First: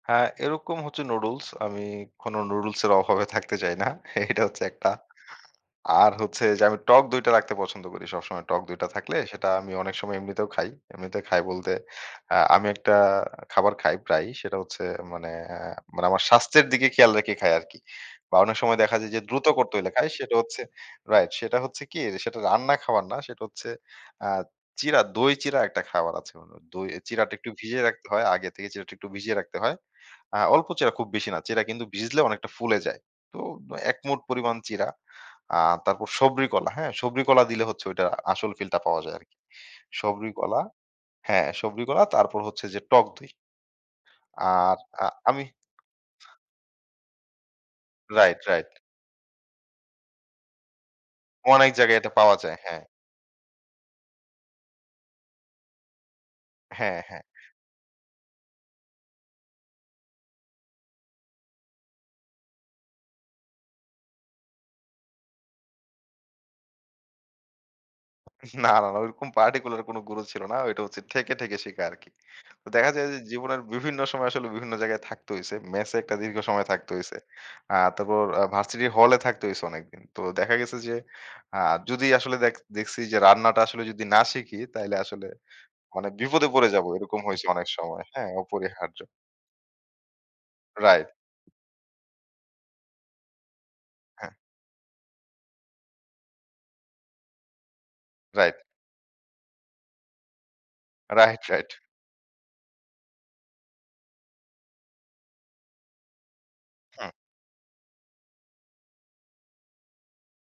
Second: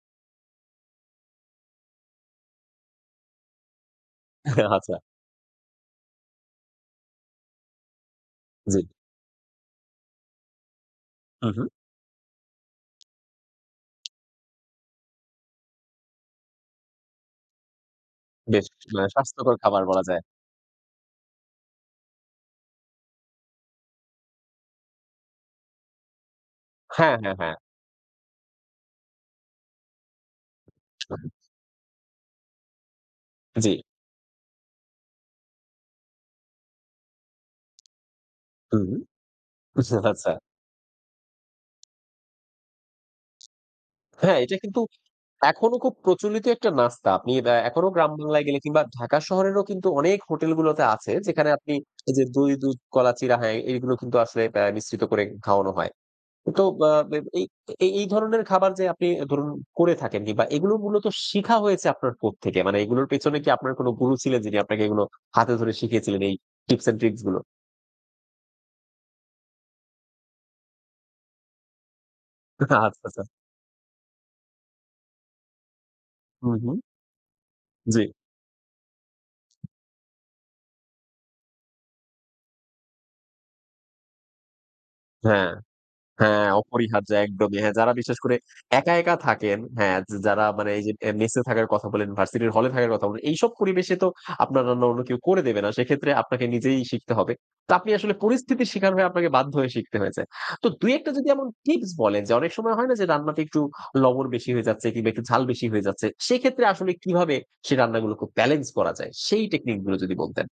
হ্যাঁ, এরকম হচ্ছে নুডুলস। আমি কোন নুডুলসের অভাবে থাকতে চাই না। এটা হচ্ছে একটা! আচ্ছা। আর হচ্ছে যে আমি টক দইটা রাখতে পছন্দ করি সবসময় টক জি। দইটা থাকলে সেটা আমি অনেক সময় এমনিতেও খাই। এমনিতে খাই উহুম। বলতে আ আমি একটা খাবার খাই প্রায়ই। সেটা হচ্ছে মানে আ মানে আমার স্বাস্থ্যের দিকে খেয়াল রেখে খাই আরকি। বা অনেক বেশ! সময় দেখা মানে, যায় যে দ্রুত স্বাস্থ্যকর করতে খাবার হইলে বলা খাই যায়। সেটা হচ্ছে রাইট। সেটা হচ্ছে কি? সেটা রান্না খাবার না, সেটা হচ্ছে আ চিড়া দই চিড়া একটা খাবার আছে। দই, হ্যাঁ, চিড়াটা হ্যাঁ, একটু হ্যাঁ। ভিজিয়ে রাখতে হয়। আগে থেকে চিড়াটা একটু ভিজিয়ে রাখতে হয়। আ অল্প চিড়া খুব বেশি না। চিড়া কিন্তু ভিজলে অনেকটা ফুলে যায়। তো জি। একমুঠ পরিমাণ চিড়া। আ তারপর সবরি কলা, হ্যাঁ? সবরি কলা দিলে হচ্ছে ওইটার আসল ফিলটা হুম। পাওয়া যায় আরকি। সবরি আচ্ছা। কলা হ্যাঁ, সবরি কলা তারপর হচ্ছে যে, টক দই। হ্যাঁ, এটা আর কিন্তু? আ আমি এখনো খুব প্রচলিত একটা নাস্তা। আপনি বে এখনো গ্রাম রাইট, বাংলায় গেলে রাইট। কিংবা ঢাকা শহরেরও কিন্তু অনেক হোটেল গুলোতে আছে, যেখানে অনেক আপনি জায়গায় এটা এইযে পাওয়া দই, যায়। দুধ, হ্যাঁ। কলা, চিড়া হ্যাঁ, এইগুলো কিন্তু আসলে বেয় মিশ্রিত করে খাওয়ানো হয়। তো আ হ্যাঁ, হ্যাঁ। এই এই এই ধরনের খাবার যে আপনি ধরুন করে থাকেন কিংবা এইগুলো মূলত শিখা হয়েছে আপনার কোত্থেকে? মানে এগুলোর পেছনে কি আপনার কোন গুরু ছিলেন? যিনি আপনাকে এগুলো হাতে ধরে শিখিয়েছিলেন, এই টিপস অ্যান্ড ট্রিকসগুলো? না, না, না ঐরকম particular কোন গুরো ছিল না। ওইটা হচ্ছে ঠেকে, ঠেকে শিখা আরকি। তো আচ্ছা, দেখা আচ্ছা, যায় যে আচ্ছা। জীবনের বিভিন্ন সময় আসলে বিভিন্ন জায়গায় থাকতে হইছে। মেসে একটা দীর্ঘ হুম, সময় হুম। থাকতে হইছে। আ জি। তারপর আ ভার্সিটির হলে থাকতে হইছে অনেকদিন। তো দেখা গেছে যে, আ যদি আসলে দেখ, দেখছি যে রান্নাটা আসলে যদি না শিখি তাইলে আসলে, হ্যাঁ। মানে হ্যাঁ, বিপদে পড়ে যাবো। অপরিহার্য এরকম হইছে একদমই। অনেক হ্যাঁ, যারা সময়। বিশ্বাস হ্যাঁ! করে একা অপরিহার্য। একা থাকেন, হ্যাঁ, যা যারা মানে এইযে রাইট। মেসে থাকার কথা বলেন, ভার্সিটির হলে থাকার কথা বলেন। এইসব পরিবেশে তো হ্যাঁ। আপনার রান্না অন্য কেউ করে দেবে না। সেক্ষেত্রে আপনাকে নিজেই শিখতে হবে। তো আপনি আসলে রাইট। পরিস্থিতির শিকার হয়ে আপনাকে বাধ্য হয়ে শিখতে হয়েছে। তো ২-১ টা যদি রাইট, এমন রাইট। টিপস বলেন, যে অনেক সময় হয়না যে রান্নাটা একটু লবণ বেশি হয়ে যাচ্ছে কিংবা একটু ঝাল বেশি হয়ে যাচ্ছে। সেক্ষেত্রে আসলে হুম। কিভাবে, সে রান্নাগুলো খুব বেলেন্স করা যায়? সেই টেকনিক গুলো যদি বলতেন।